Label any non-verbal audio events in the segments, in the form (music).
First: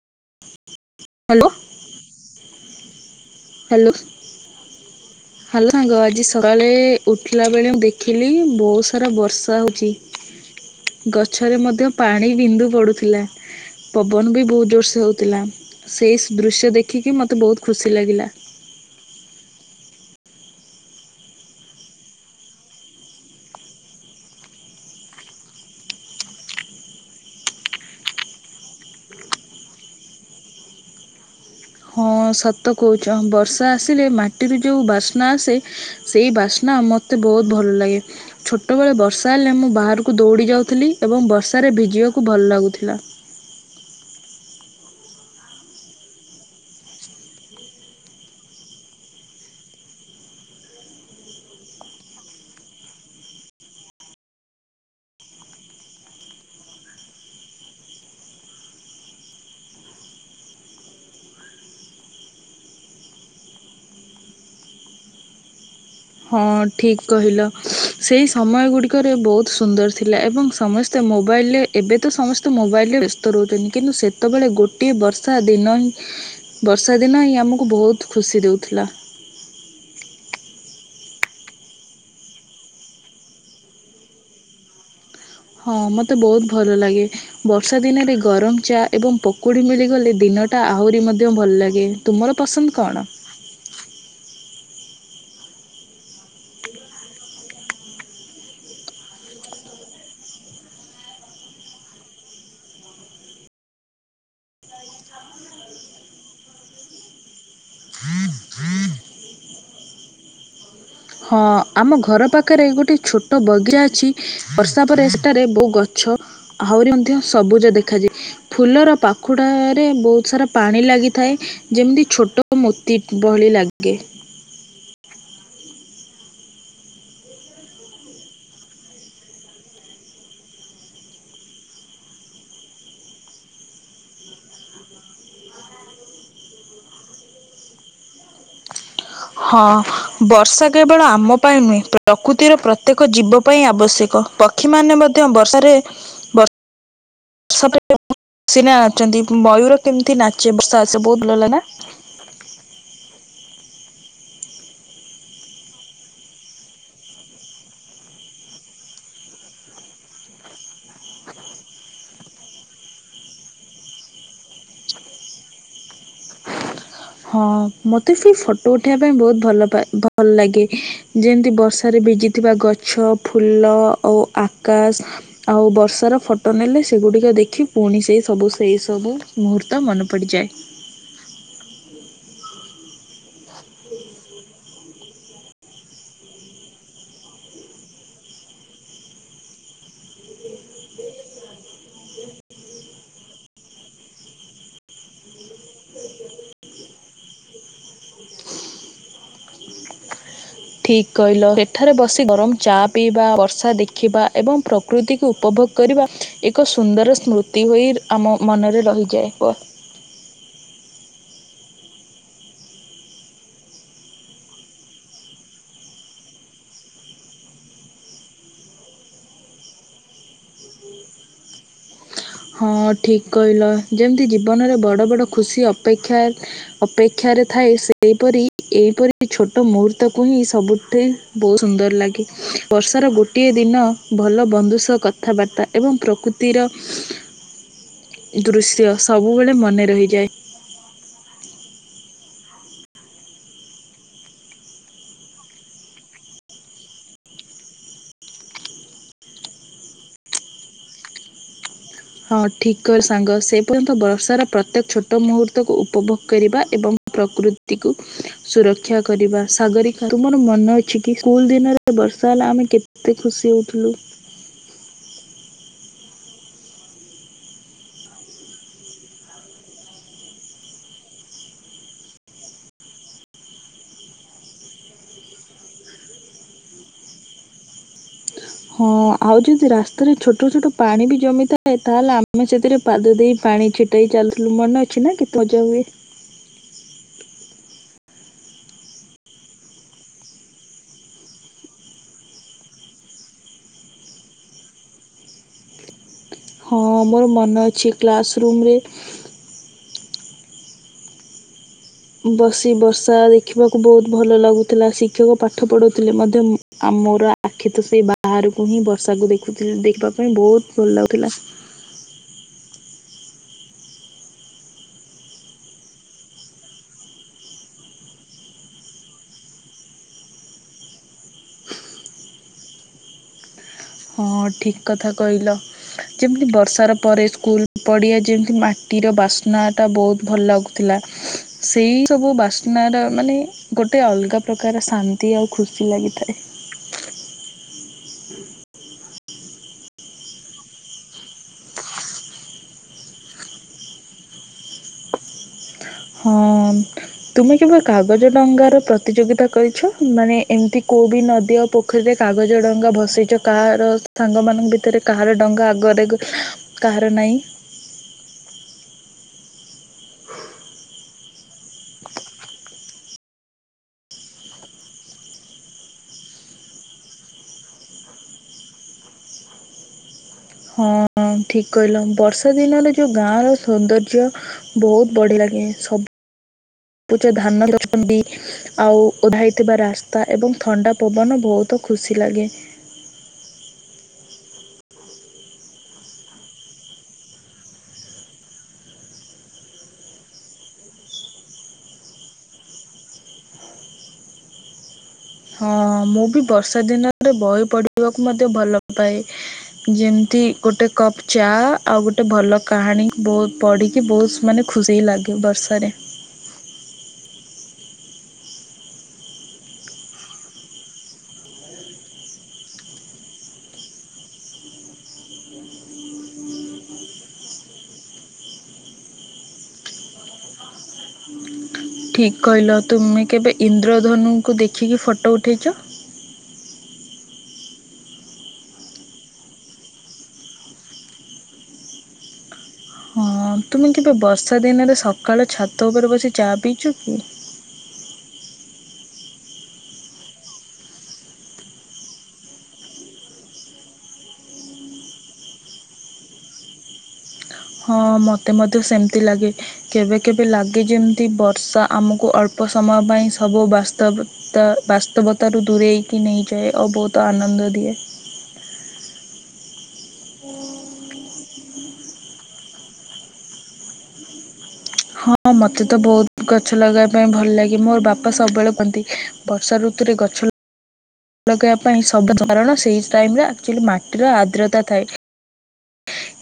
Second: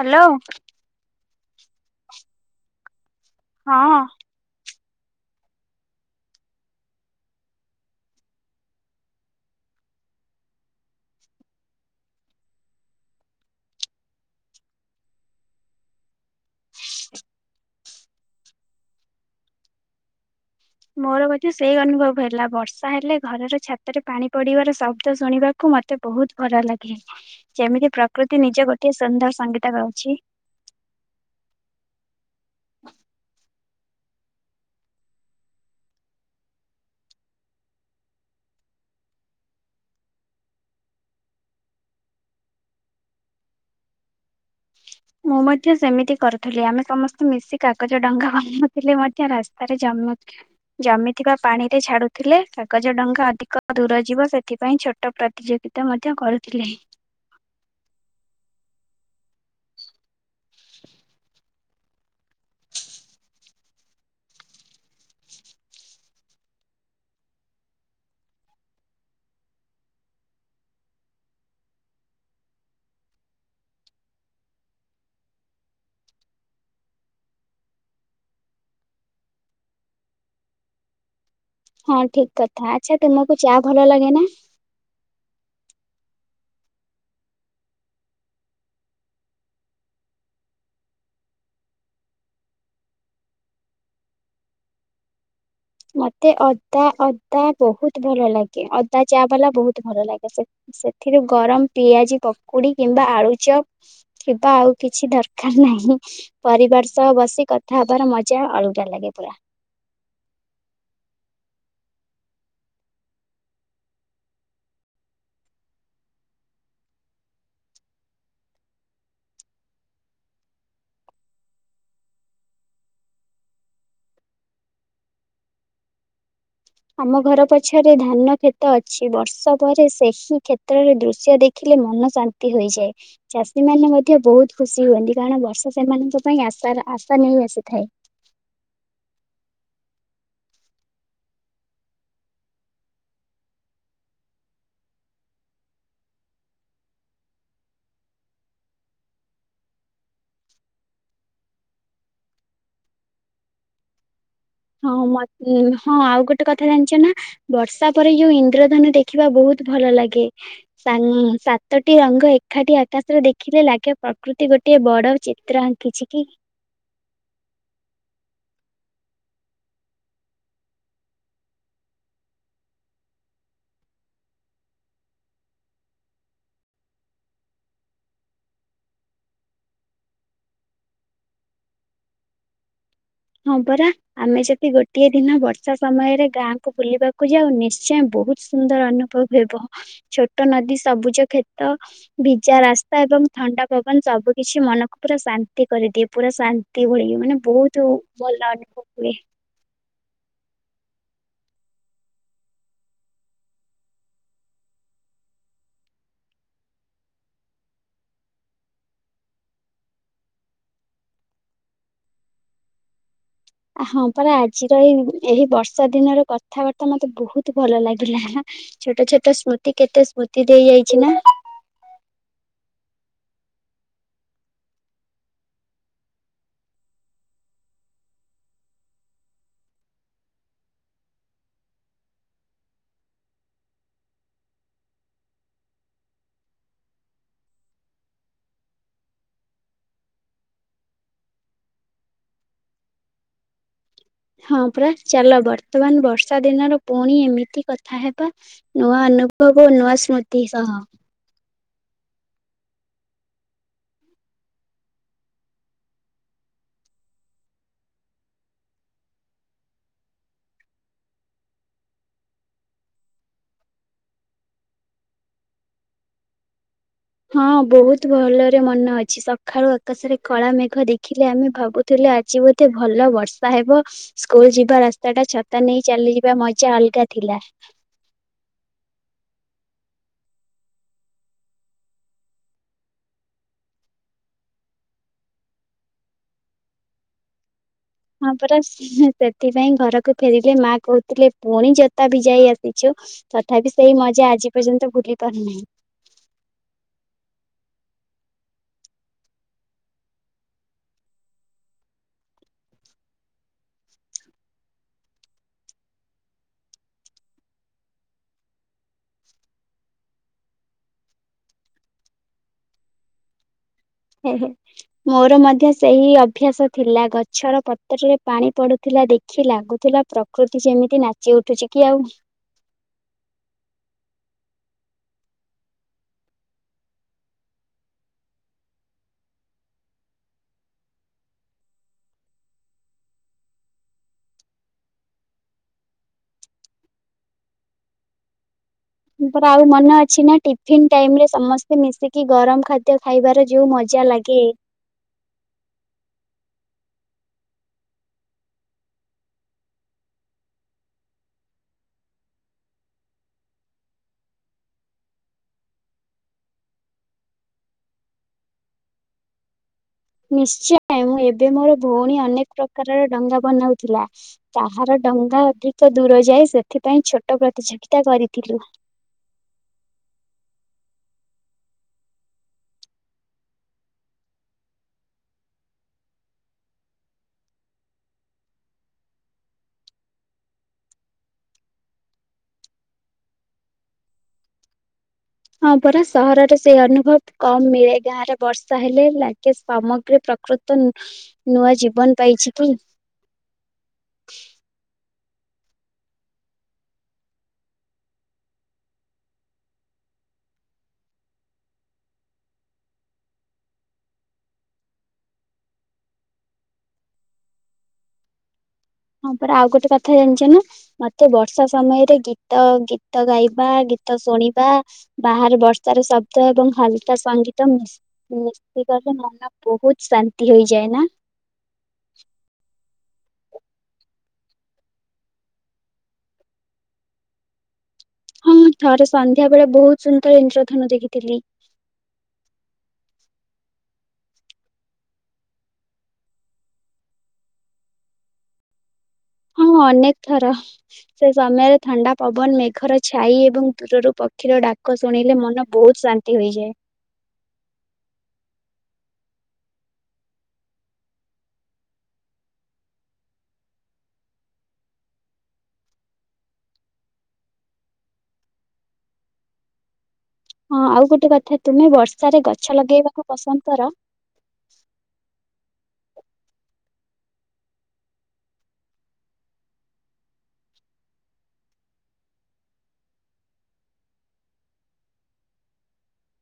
Hello hello hello ହଁ hello ସାଙ୍ଗ ଆଜି ସକାଳେ ଉଠିଲା ବେଳେ ମୁ ଦେଖିଲି ବହୁତ ସାରା ବର୍ଷା ହଉଛି। ଗଛରେ ମଧ୍ୟ ପାଣି ବିନ୍ଦୁ ପଡୁଥିଲା। ପବନ ବି ବହୁତ ଜୋର୍ ସେ ହେଉଥିଲା ସେଇସି ଦୃଶ୍ୟ ଦେଖିକି ମୋତେ ବହୁତ ଖୁସି ଲାଗିଲା। ମୋର ମଧ୍ଯ ସେଇ ଅନୁଭବ ହେଲା ବର୍ଷା ହେଲେ ଘରର ଛାତରେ ପାଣି ପଡ଼ିବାର ଶବ୍ଦ ଶୁଣି ବାକୁ ମତେ ବହୁତ ଭଲ ଲାଗେ ଯେମିତି ପ୍ରକୃତି ନିଜ ଗୋଟେ ସୁନ୍ଦର ସଙ୍ଗୀତ ଗାଉଛି। ହଁ ସତ କହୁଛ ବର୍ଷା ଆସିଲେ ମାଟିରୁ ଯେଉଁ ବାସ୍ନା ଆସେ। ସେଇ ବାସ୍ନା ମତେ ବହୁତ ଭଲ ଲାଗେ। ଛୋଟବେଳେ ବର୍ଷା ହେଲେ ମୁଁ ବାହାରକୁ ଦୌଡ଼ି ଯାଉଥିଲି ଏବଂ ବର୍ଷାରେ ଭିଜିବାକୁ ଭଲ ଲାଗୁଥିଲା। (inaudible) ମୁଁ ମଧ୍ୟ ସେମିତି କରୁଥିଲି ଆମେ ସମସ୍ତେ ମିଶି କାଗଜ ଡଙ୍ଗା ବନାଉଥିଲେ ମଧ୍ୟ ରାସ୍ତାରେ ଜମୁଥିଲା। ଜମିଥିବା ପାଣି ରେ ଛାଡୁଥିଲେ କାଗଜ ଡଙ୍ଗା ଅଧିକ ଦୂର ଯିବ ସେଥିପାଇଁ ଛୋଟ ପ୍ରତିଯୋଗି ପ୍ରତିଯୋଗିତା ମଧ୍ୟ କରୁଥିଲେ। ହଁ ଠିକ୍ କହିଲ ସେହି ସମୟ ଗୁଡ଼ିକରେ ବହୁତ ସୁନ୍ଦର ଥିଲା, ଏବଂ ସମସ୍ତେ ସେ ମୋବାଇଲରେ ଏବେ ତ ସମସ୍ତେ ମୋବାଇଲରେ ବ୍ୟସ୍ତ ରହୁଛନ୍ତି, କିନ୍ତୁ ସେତେବେଳେ ଗୋଟିଏ ବର୍ଷା ଦିନ ହିଁ ବର୍ଷା ଦିନ ହିଁ ଆମକୁ ବହୁତ ଖୁସି ଦେଉଥିଲା। ହଁ ଠିକ କଥା, ଆଚ୍ଛା ତୁମକୁ ଚା ଭଲ ଲାଗେ ନା? ହଁ ମତେ ବହୁତ ଭଲ ଲାଗେ। ବର୍ଷା ଦିନରେ ଗରମ ଚା ଏବଂ ପକୁଡ଼ି ମିଳିଗଲେ ଦିନଟା ଆହୁରି ମଧ୍ୟ ଭଲ ଲାଗେ। ତୁମର ପସନ୍ଦ କଣ? ମତେ ଅଦା ଅଦା ବହୁତ ଭଲ ଲାଗେ ଅଦା ଚା ବାଲା ବହୁତ ଭଲ ଲାଗେ, ସେ ସେଥିରୁ ଗରମ ପିଆଜି, ପକୁଡ଼ି କିମ୍ବା ଆଳୁଚ ଥିବ ଆଉ କିଛି ଦରକାର ନାହିଁ। ପରିବାର ସହ ବସି କଥା ହବାର ମଜା ଅଲଗା ଲାଗେ ପୁରା। ହଁ ଆମ ଘର ପାଖରେ ଗୋଟେ ଛୋଟ ବଗିରା ଅଛି ବର୍ଷା ପରେ ସେଠାରେ ବହୁ ଗଛ ଆହୁରି ମଧ୍ୟ ସବୁଜ ଦେଖାଯାଏ। ଫୁଲର ପାଖୁଡା ରେ ବହୁତ ସାରା ପାଣି ଲାଗିଥାଏ। ଯେମିତି ଛୋଟ ମୋତି ଭଳି ଲାଗେ। ଆମ ଘର ପଛରେ ଧାନ କ୍ଷେତ ଅଛି ବର୍ଷ ପରେ ସେହି କ୍ଷେତ୍ରରେ ଦୃଶ୍ୟ ଦେଖି ଦେଖିଲେ ମନ ଶାନ୍ତି ହୁଏ। ଚାଷୀ ମାନେ ମଧ୍ୟ ବହୁତ ଖୁସି ହୁଅନ୍ତି କାରଣ ବର୍ଷା ସେମାନଙ୍କ ପାଇଁ ଆଶାର ଆଶା ନେଇ ଆସିଥାଏ। ହଁ ବର୍ଷା କେବଳ ଆମ ପାଇଁ ନୁହେଁ ପ୍ରକୃତିର ପ୍ରତ୍ୟେକ ଜୀବ ପାଇଁ ଆବଶ୍ୟକ ପକ୍ଷୀମାନେ ମଧ୍ୟ ବର୍ଷାରେ ବର୍ଷା ପରେ (inaudible) ସିନା ଅଛନ୍ତି ମୟୂର କେମିତି ନାଚେ ବର୍ଷା ଆସେ ବହୁତ ଭଲ (unintelligible) ନା ହଁ ମତ୍ ଆଉ ଗୋଟେ କଥା ଜାଣିଛ ନା? ବର୍ଷା ପରେ ଯୋଉ ଇନ୍ଦ୍ରଧନୁ ଦେଖିବା ବହୁତ ଭଲ ଲାଗେ। ସା ସାତଟି ରଙ୍ଗ ଏକାଠି ଆକାଶରେ ଦେଖିଲେ ଲାଗେ ପ୍ରକୃତି ଗୋଟେ ବଡ ଚିତ୍ର ଆ କିଛି କି ହଁ ମତେ ସେ ଫଟୋ ଉଠେଇବା ପାଇଁ ବହୁତ ଭଲପାଏ ଭଲ ଲାଗେ? ଯେମିତି ବର୍ଷାରେ ବିଜିଥିବା ଗଛ ଫୁଲ ଓ ଆକାଶ ଆଉ ବର୍ଷର ଫଟୋ ନେଲେ ସେଗୁଡ଼ିକ ଦେଖି ପୁଣି ସେଇ ସବୁ ସେଇ ସବୁ ମୁହୂର୍ତ୍ତ ମନେ ପଡ଼ିଯାଏ। (inaudible) ହଁ ପରା ଆମେ ଯଦି ଗୋଟେ ଗୋଟିଏ ଦିନ ବର୍ଷା ସମୟରେ ଗାଁକୁ ବୁଲିବାକୁ ଯାଉ ନିଶ୍ଚୟ ବହୁତ ସୁନ୍ଦର ଅନୁଭବ ହେବ। ଛୋଟ ନଦୀ ସବୁଜ କ୍ଷେତ ଭିଜା ରାସ୍ତା ଏବଂ ଥଣ୍ଡା ପବନ ସବୁ କିଛି ମନକୁ ପୁରା ଶାନ୍ତି କରିଦିଏ ପୁରା ଶା (unintelligible) ଭଳି ମାନେ ବହୁତ ଭଲ ହୁଏ ଠିକ୍ କହିଲ ସେଠାରେ ବସି ଗରମ ଚା ପିଇବା ବର୍ଷା ଦେଖିବା ଏବଂ ପ୍ରକୃ ପ୍ରକୃତିକୁ ଉପଭୋଗ କରିବା ଏକ ସୁନ୍ଦର ସ୍ମୃତି ହୋଇ ଆମ ମନରେ ରହିଯାଏ। ବ ହଁ ପରା ଆଜିର ଏଇ ଏହିଁ ବର୍ଷା ଦିନର କଥାବାର୍ତ୍ତା ମତେ ବହୁତ ଭଲ ଲାଗିଲା। ଛୋଟ ଛୋଟ ସ୍ମୃତି କେତେ ସ୍ମୃତି ଦେଇ ଯାଇଛି ନା ହଁ ଠିକ୍ କହିଲ ଯେମିତି ଜୀବନରେ ବଡ଼ ବଡ଼ ଖୁସି ଅପେକ୍ଷା ଅପେକ୍ଷାରେ ଥାଏ ସେହିପରି ଏହିଇପରି ଛୋଟ ମୁହୂର୍ତ୍ତକୁ ହିଁ ସବୁଠି। ବହୁତ ସୁନ୍ଦର ଲାଗେ ବର୍ଷାର ଗୋଟିଏ ଦିନ ଭଲ ବନ୍ଧୁ ସହ କଥାବାର୍ତ୍ତା ଏବଂ ପ୍ରକୃତିର ଦୃଶ୍ୟ ସବୁବେଳେ ମନେ ରହିଯାଏ। ହଁ ପରା ଚାଲ ବର୍ତ୍ତମାନ ବର୍ଷା ଦିନର ପୁଣି ଏମିତି କଥା ହେବା। ନୂଆ ଅନୁଭବ ନୂଆ ସ୍ମୃତି ସହ ହଁ ଠିକ୍ କ ସାଙ୍ଗ ସେ ପର୍ଯ୍ୟନ୍ତ ବର୍ଷାର ପ୍ରତ୍ୟେକ ଛୋଟ ମୁହୂର୍ତ୍ତକୁ ଉପଭୋଗ କରିବା ଏବଂ ପ୍ରକୃତିକୁ ସୁରକ୍ଷା କରିବା ସାଗରିକା ତୁମର ମନ ଅଛି କି ସ୍କୁଲ ଦିନରେ ବର୍ଷା ହେଲା ଆମେ କେ କେତେ ଖୁସି ହଉଥିଲୁ। ହଁ ବହୁତୁ ଭଲରେ ମନ ଅଛି ସକାଳୁ ଆକାଶରେ କଳା ମେଘ ଦେଖିଲେ ଆମେ ଭାବୁ ଥିଲେ ଆଜି ବୋଧେ ଭଲ ବର୍ଷା ହେବ। ସ୍କୁଲ ଯିବା ରାସ୍ତା ଟା ଛତା ନେଇ ଚାଲିଯିବା ମଜା ଅଲଗା ଥିଲା। ହଁ ଆଉ ଯଦି ରାସ୍ତାରେ ଛୋଟ ଛୋଟ ପାଣି ବି ଜମିଥାଏ ତାହେଲେ ଆମେ ସେଥିରେ ପାଦ ଦେଇ ପାଣି ଛିଟେଇ ଚାଲିଥିଲୁ ମନେ ଅଛି ନା କେତେ ମଜା ହୁଏ। ହଁ ପରାସ୍ ସେଥିପାଇଁ ଘରକୁ ଫେରିଲେ ମା କହୁଥିଲେ ପୁଣି ଜୋତା ଭିଯାଇ ଆସିଛୁ। ତଥାବି ସେଇ ମଜା ଆଜି ପର୍ଯ୍ୟନ୍ତ ଭୁଲି ପାରୁନାହିଁ। ହଁ ମୋର ମନେ ଅଛି କ୍ଲାସ୍ ରୁମ ରେ ବସି ବର୍ଷା ଦେଖିବାକୁ ବହୁତ ଭଲ ଲାଗୁଥିଲା ଶିକ୍ଷକ ପାଠ ପଢ଼ୁଥିଲେ ମଧ୍ୟ ଆମ ମୋର ଆଖି ତ ସେଇ ବାହାରକୁ ହିଁ ବର୍ଷାକୁ ଦେଖୁିଥି ଦେଖିବା ପାଇଁ ବହୁତ ଭଲ ଲାଗୁଥିଲା। ହେହେ ମୋର ମଧ୍ୟ ସେହି ଅଭ୍ୟାସ ଥିଲା। ଗଛର ପତ୍ରରେ ପାଣି ପଡୁଥିଲା ଦେଖି ଲାଗୁଥିଲା ପ୍ରକୃତି ସେମିତି ନାଚି ଉଠୁଛି କି ଆଉ। ହଁ ଠିକ୍ କଥା କହିଲ। ଯେମିତି ବର୍ଷାର ପରେ, ସ୍କୁଲ ପଡ଼ିଆ ଯେମିତି ମାଟିର ବାସ୍ନା ଟା ବହୁତ ଭଲ ଲାଗୁ ଥିଲା, ସେଇ ସବୁ ବାସ୍ନାର ମାନେ ଗୋଟେ ଅଲଗା ପ୍ରକାର ଶାନ୍ତି ଆଉ ଖୁସି ଲାଗିଥାଏ। ତୋର ଆଉ ମନେ ଅଛି ନା, ଟିଫିନ ଟାଇମ ରେ ସମସ୍ତେ ମିଶିକି ଗରମ ଖାଦ୍ୟ ଖାଇବାର ଯୋଉ ମ ଜା ଲାଗେ। ହଁ। ତୁମେ କେବ କାଗଜ ଡଙ୍ଗାର ପ୍ରତିଯୋଗିତା କରିଛ। ମାନେ ଏମିତି କୋଉ ବି ନଦୀ ଅ ପୋଖରୀରେ କାଗଜ ଡଙ୍ଗା ଭସେଇଛ। କାହାର ସାଙ୍ଗମାନଙ୍କ ଭିତରେ କାହାର ଡଙ୍ଗା ଆଗରେ କାହାର ନାହିଁ। ନିଶ୍ଚୟ, ଏବେ ମୋର ଭଉଣୀ ଅନେକ ପ୍ରକାରର ଡଙ୍ଗା ବନାଉଥିଲା। କାହାର ଡଙ୍ଗା ଅଧିକ ଦୂର ଯାଏ, ସେଥିପାଇଁ ଛୋଟ ପ୍ରତିଯୋଗିତା କରିଥିଲୁ। ହଁ ଠିକ କହିଲ ବର୍ଷା ଦିନରେ ଯୋଉ ଗାଁ ର ସୌନ୍ଦର୍ଯ୍ୟ। ବହୁତ ବଢି ଲାଗେ। ସବୁଜ ଧାନ ଦଉଛନ୍ତି। ଆଉ ଓଦାହେଇଥିବା ରାସ୍ତା ଏବଂ ଥଣ୍ଡା ପବନ ବହୁତ ଖୁସି ଲାଗେ। ହଁ ପରା ସହରରେ ସେଇ ଅନୁଭବ କମ ମିଳେ। ଗାଁ ରେ ବର୍ଷା ହେଲେ ଲାଗେ ସାମଗ୍ରୀ ପ୍ରକୃ ତ ନୂଆ ଜୀବନ ପାଇଛି କି? ହଁ ମୁଁ ବି ବର୍ଷା ଦିନରେ ବହି ପଢ଼ିବାକୁ ମଧ୍ୟ ଭଲ ପାଏ। ଯେମିତି ଗୋଟେ କପ୍ ଚା, ଆଉ ଗୋଟେ ଭଲ କାହାଣୀ ବହୁତ ପଢ଼ିକି ବହୁତ ମାନେ ଖୁସି ଲାଗେ ବର୍ଷାରେ। ହଁ ପରା ଆଉ ଗୋଟେ କଥା ଜାଣିଛ ନା। ମତେ ବର୍ଷା ସମୟରେ ଗୀତ ଗୀତ ଗାଇବା ଗୀତ ଶୁଣିବା ବାହାରେ ବର୍ଷାର ଶବ୍ଦ ଏବଂ ହାଲକା ସଙ୍ଗୀତ ମିଶ ମୃତ୍ତିକା କା ର ମନ ବହୁତ ଶାନ୍ତି ହୋଇଯାଏ ନା? ଠିକ୍ କହିଲ, ତୁମେ କେବେ ଇନ୍ଦ୍ରଧନୁଙ୍କୁ ଦେଖିକି ଫଟୋ ଉଠେଇଚ? ହଁଁ ଥରେ ସନ୍ଧ୍ୟା ବେଳେ ବହୁତ ସୁନ୍ଦର ଇନ୍ଦ୍ରଧନୁ ଦେଖିଥିଲି। ହଁ ତୁମେ କେବେ ବର୍ଷା ଦିନରେ ସକାଳ ଛାତ ଉପରେ ବସି ଚା ପିଇଚ କି? ହଁ ଅନେକ ଥର। ସେ ସମୟରେ ଥଣ୍ଡା ପବନ ମେଘର ଛାଇ ଏବଂ ଦୂରରୁ ପକ୍ଷୀର ଡାକ ଶୁଣିଲେ ମନ ବହୁତ ଶା ତି ହେଇଯାଏ। ହଁ ମତେ ମଧ୍ୟ ସେମତି ଲାଗେ। କେବେ କେବେ ଲାଗେ ଯେମିତି, ବର୍ଷା ଆମକୁ ଅଳ୍ପ ସମୟ ପାଇଁ ସବୁ ବାସ୍ତବ ତ ବାସ୍ତବତାରୁ ଦୂରେଇକି ନେଇଯାଏ ଆଉ ବହୁତ ଆନନ୍ଦ ଦିଏ। ହଁ ଆଉ ଗୋଟେ କଥା ତୁମେ ବର୍ଷାରେ ଗଛ ଲଗେଇବାକୁ ପସନ୍ଦ କର। ହଁ ମତେ ତ ବହୁତ ଗଛ ଲଗେଇବା ପାଇଁ ଭଲ ଲାଗେ ମୋର ବାପା ସବୁବେଳେ କୁହନ୍ତି। ବର୍ଷା ଋୁତୁରେ ଗଛ ଲଗେଇବା ପାଇଁ, ସବୁ ଝରଣ ସେଇ ଟାଇମ ରେ ଆକ୍ଚୁଆଲି ମାଟିର ଆଦ୍ରତା ଥାଏ।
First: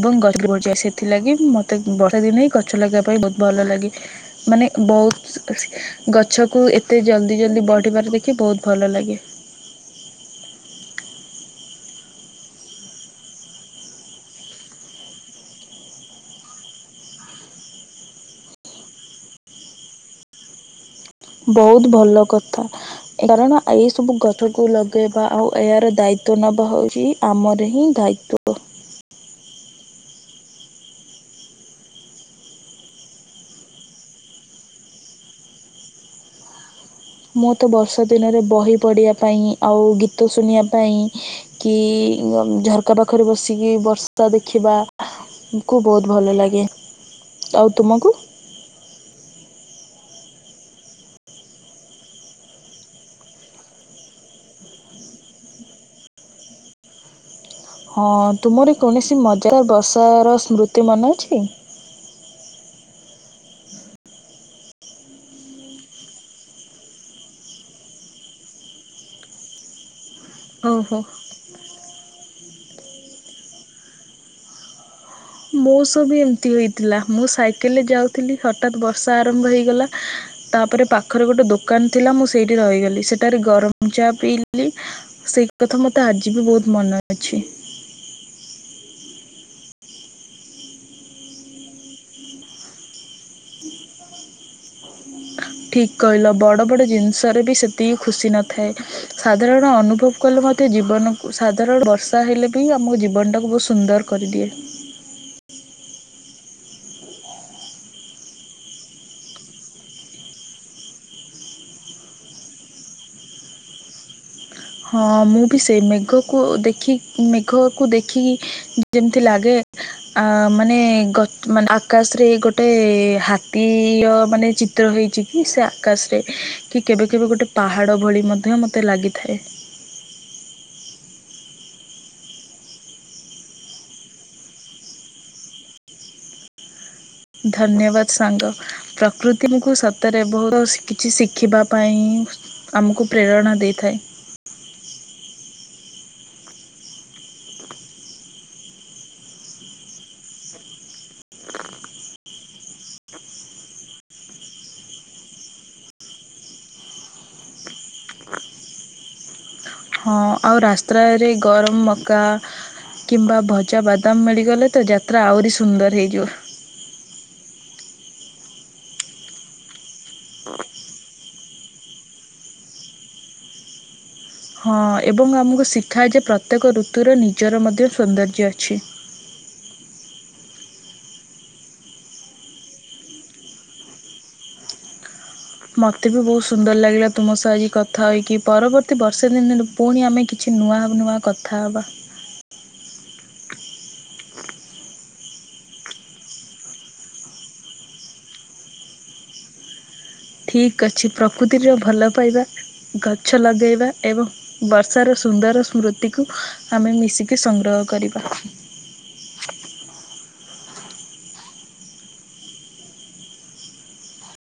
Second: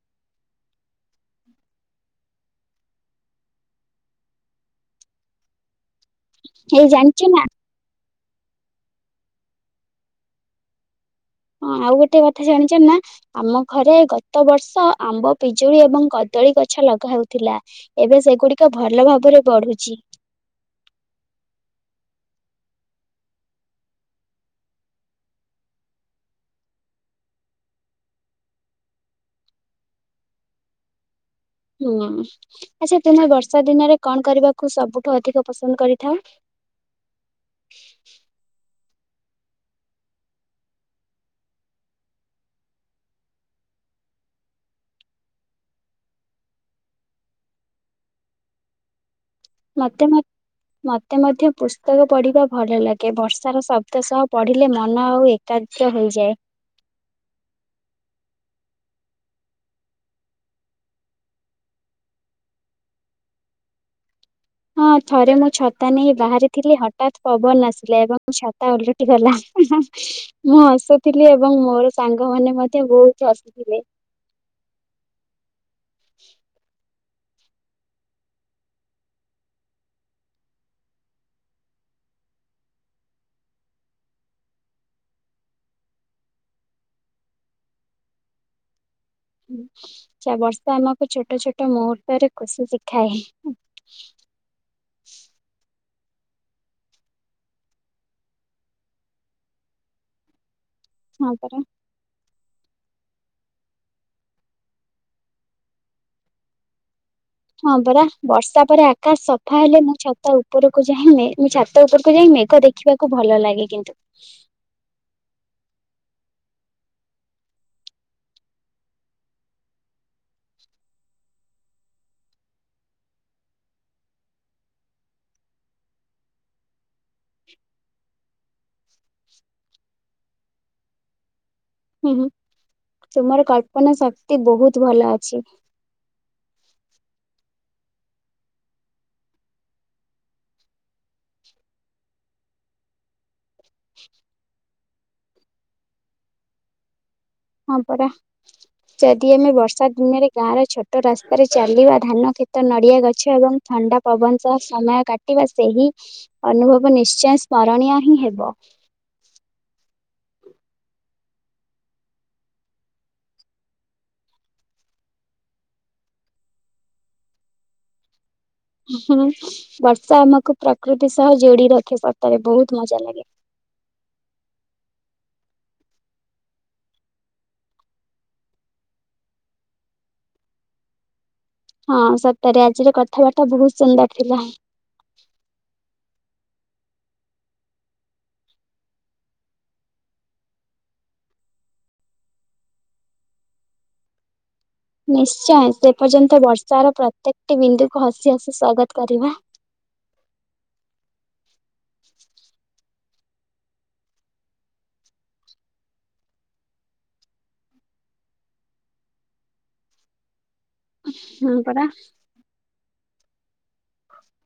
ଏବଂ ଗଛ ବ ଯାଏ। ସେଥିଲାଗି ମୋତେ ବର୍ଷା ଦିନ ହିଁ ଗଛ ଲଗାଇବା ପାଇଁ ବହୁତ ଭଲ ଲାଗେ। ମାନେ ବହୁତ, ଗଛକୁ ଏଇ ଏତେ ଜାଣିଛ ଜଲ୍ଦି ନା ଜଲ୍ଦି ବଢ଼ିବାରେ ଦେଖି ବହୁତ ଭଲ ଲାଗେ। ହଁ ଆଉ ଗୋଟେ କଥା ଜାଣିଛ ନା। ଆମ ଘରେ ଗତ ବର୍ଷ ଆମ୍ବ ପିଜୁଳି ଏବଂ କଦଳୀ ଗଛ ଲଗା ହେଉଥିଲା। ଏବେ ସେଗୁଡିକ ଭଲ ଭାବରେ ବଢୁଛି। ବହୁତ ଭଲ କଥା। କାରଣ ଏଇ ସବୁ ଗଛକୁ ଲଗେଇବା ଆଉ ଏହାର ଦାୟିତ୍ଵ ନବା ହୋଉଚି ଆମର ହିଁ ଦାୟିତ୍ୱ। ହୁଁ ଆଚ୍ଛା ତୁମେ ବର୍ଷା ଦିନରେ କଣ କରିବାକୁ ସବୁଠୁ ଅଧିକ ପସନ୍ଦ କରିଥାଅ। ମୁଁ ତ ବର୍ଷା ଦିନରେ ବହି ପଢ଼ିବା ପାଇଁ ଆଉ ଗୀତ ଶୁଣିବା ପାଇଁ କି ଝରକା ପାଖରେ ବସିକି ବର୍ଷା ଦେଖିବା। କୁୁ ବହୁତ ଭଲ ଲାଗେ ଆଉ ତୁମକୁ ମତେ ମୋତେ ମଧ୍ୟ ପୁସ୍ତକ ପଢିବା ଭଲ ଲାଗେ ବର୍ଷାର ଶବ୍ଦ ସହ ପଢିଲେ ମନ ଆଉ ଏକ ତାଯ୍ୟ ହୋଇଯାଏ। ହଁ ତୁମର କୌଣସି ମଜାଦାର ବର୍ଷାର ସ୍ମୃତି ମନେଅଛି? ହଁ ଥରେ ମୁଁ ଛତା ନେଇ ବାହାରିଥିଲି ହଠାତ ପବନ ଆସିଲେ ଏବଂ ଛତା ଓଲଟିଗଲା। ମୁଁ ଓହୋ ହସୁଥିଲି ଏବଂ ମୋର ସାଙ୍ଗ ମାନ ମଧ୍ୟ ବହୁତ ହସିଥିଲେ। ମୋ ସହ ବି ଏମିତି ହୋଇଥିଲା ମୁଁ ସାଇକେଲରେ ଯାଉଥିଲି ହଠାତ ବର୍ଷା ଆରମ୍ଭ ହୋଇଗଲା। ତାପରେ ପାଖରେ ଗୋଟେ ଦୋକାନ ଥିଲା ମୁଁ ସେଇଠି ରହିଗଲି ସେଠାରେ ଗରମ ଚା ପିଇଲି। ସେଇକଥା ମତେ ଆଜି ବି ବୋହୁତ ମନେ ଅଛି। ବର୍ଷା ଆମକୁ ଛୋଟ ଛୋଟ ମୁହୂର୍ତ୍ତରେ ଖୁସି ଶିଖାଏ। ଠିକ କହିଲ ବଡ ବଡ ଜିନିଷରେ ବି ସେତିକି ଖୁସି ନଥାଏ। ସାଧାରଣ ଅନୁଭବ କଲେ ମ ମୋତେ ଜୀବନକୁ ହଁ ପରା ସାଧାରଣ ବର୍ଷା ହେଲେ ବି ଆମ ଜୀବନଟାକୁ ବହୁତ ସୁନ୍ଦର କରିଦିଏ। ହଁ ପରା ବର୍ଷା ପରେ ଆକାଶ ସଫା ହେଲେ ମୁଁ ଛାତ ଉପରକୁ ଯାଇ ମୁଁ ଛାତ ଉପରକୁ ଯାଇ ମେଘ ଦେଖି ଦେଖିବାକୁ ଭଲ ଲାଗେ କିନ୍ତୁ। ହଁ ମୁଁ ବି ସେଇ ମେଘକୁ ଦେଖି ମେଘକୁ ଦେଖିକି ଯେମିତି ଲାଗେ ଆ ମାନେ ମାନେ ଆକାଶରେ ଗୋଟେ ହାତୀ ମାନେ ଚିତ ଚିତ୍ର ହେଇଛି କି ସେ ଆକାଶରେ କି କେବେ କେବେ ଗୋଟେ ପାହାଡ ଭଳି ମଧ୍ୟ ମୋତେ ଲାଗିଥାଏ। ହୁଁ ହୁଁ ତୁମର କଳ୍ପନା ଶକ୍ତି ବହୁତ ଭଲ ଅଛି। ଧନ୍ୟବାଦ ସାଙ୍ଗ। ପ୍ରକୃତିକୁ ସତରେ ବହୁତ କିଛି ଶିଖିବା ପାଇଁ ଆମକୁ ପ୍ରେରଣା ଦେଇଥାଏ। ହଁ ପରା। ଯଦି ଆମେ ବର୍ଷା ଦିନରେ ଗାଁର ଛୋଟ ରାସ୍ତାରେ ଚାଲିବା, ଧାନ କ୍ଷେତ, ନଡ଼ିଆ ଗଛ ଏବଂ ଥଣ୍ଡା ପବନ ସହ ସମୟ କାଟିବା ସେହି ଅନୁଭବ ନିଶ୍ଚୟ ସ୍ମରଣୀୟ ହିଁ ହେବ। ହଁ ଆଉ ରାସ୍ତ୍ରା ରେ ରେ ଗରମ ମକା କିମ୍ବା ଭଜା ବାଦାମ ମିଳିଗଲେ ତ, ଯାତ୍ରା ଆହୁରି ସୁନ୍ଦର ହେଇଯିବ। ହୁଁ, ବର୍ଷା ଆମକୁ ପ୍ରକୃତି ସହ ଯୋଡି ରଖେ ସତରେ ବହୁତ ମଜା ଲାଗେ। ହଁ, ଏବଂ ଆମକୁ ଶିଖାଏ ଯେ, ପ୍ରତ୍ୟେକ ଋତୁର ନିଜର ମଧ୍ୟ ସୌନ୍ଦର୍ଯ୍ୟ ଅଛି। ହଁ, ସତରେ ଆଜିର କଥାବାର୍ତ୍ତା ବହୁତ ସୁନ୍ଦର ଥିଲା। ମୋତେ ବି ବହୁତ ସୁନ୍ଦର ଲାଗିଲା ତୁମ ସହ ଆଜି କଥା ହୋଇକି। ପରବର୍ତ୍ତୀ ବର୍ଷା ଦିନରେ ପୁଣି ଆମେ କିଛି ନୂଆ ନୂଆ କଥା ହବା। ନିଶ୍ଚୟ! ସେ ପର୍ଯ୍ୟନ୍ତ ବର୍ଷାର ପ୍ରତ୍ୟେକଟି ବିନ୍ଦୁକୁ ହସି ହସି ସ୍ଵାଗତ କରିବା। ଠିକ୍ ଅଛି ପ୍ରକୃତିରୁ ଭଲ ପାଇବା, ଗଛ ଲଗାଇବା, ଏବଂ ବର୍ଷାର ସୁନ୍ଦର ସ୍ମୃତିକୁ ଆମେ ମିଶିକି ସଂଗ୍ରହ କରିବା। ହୁଁ ପରା। (inaudible)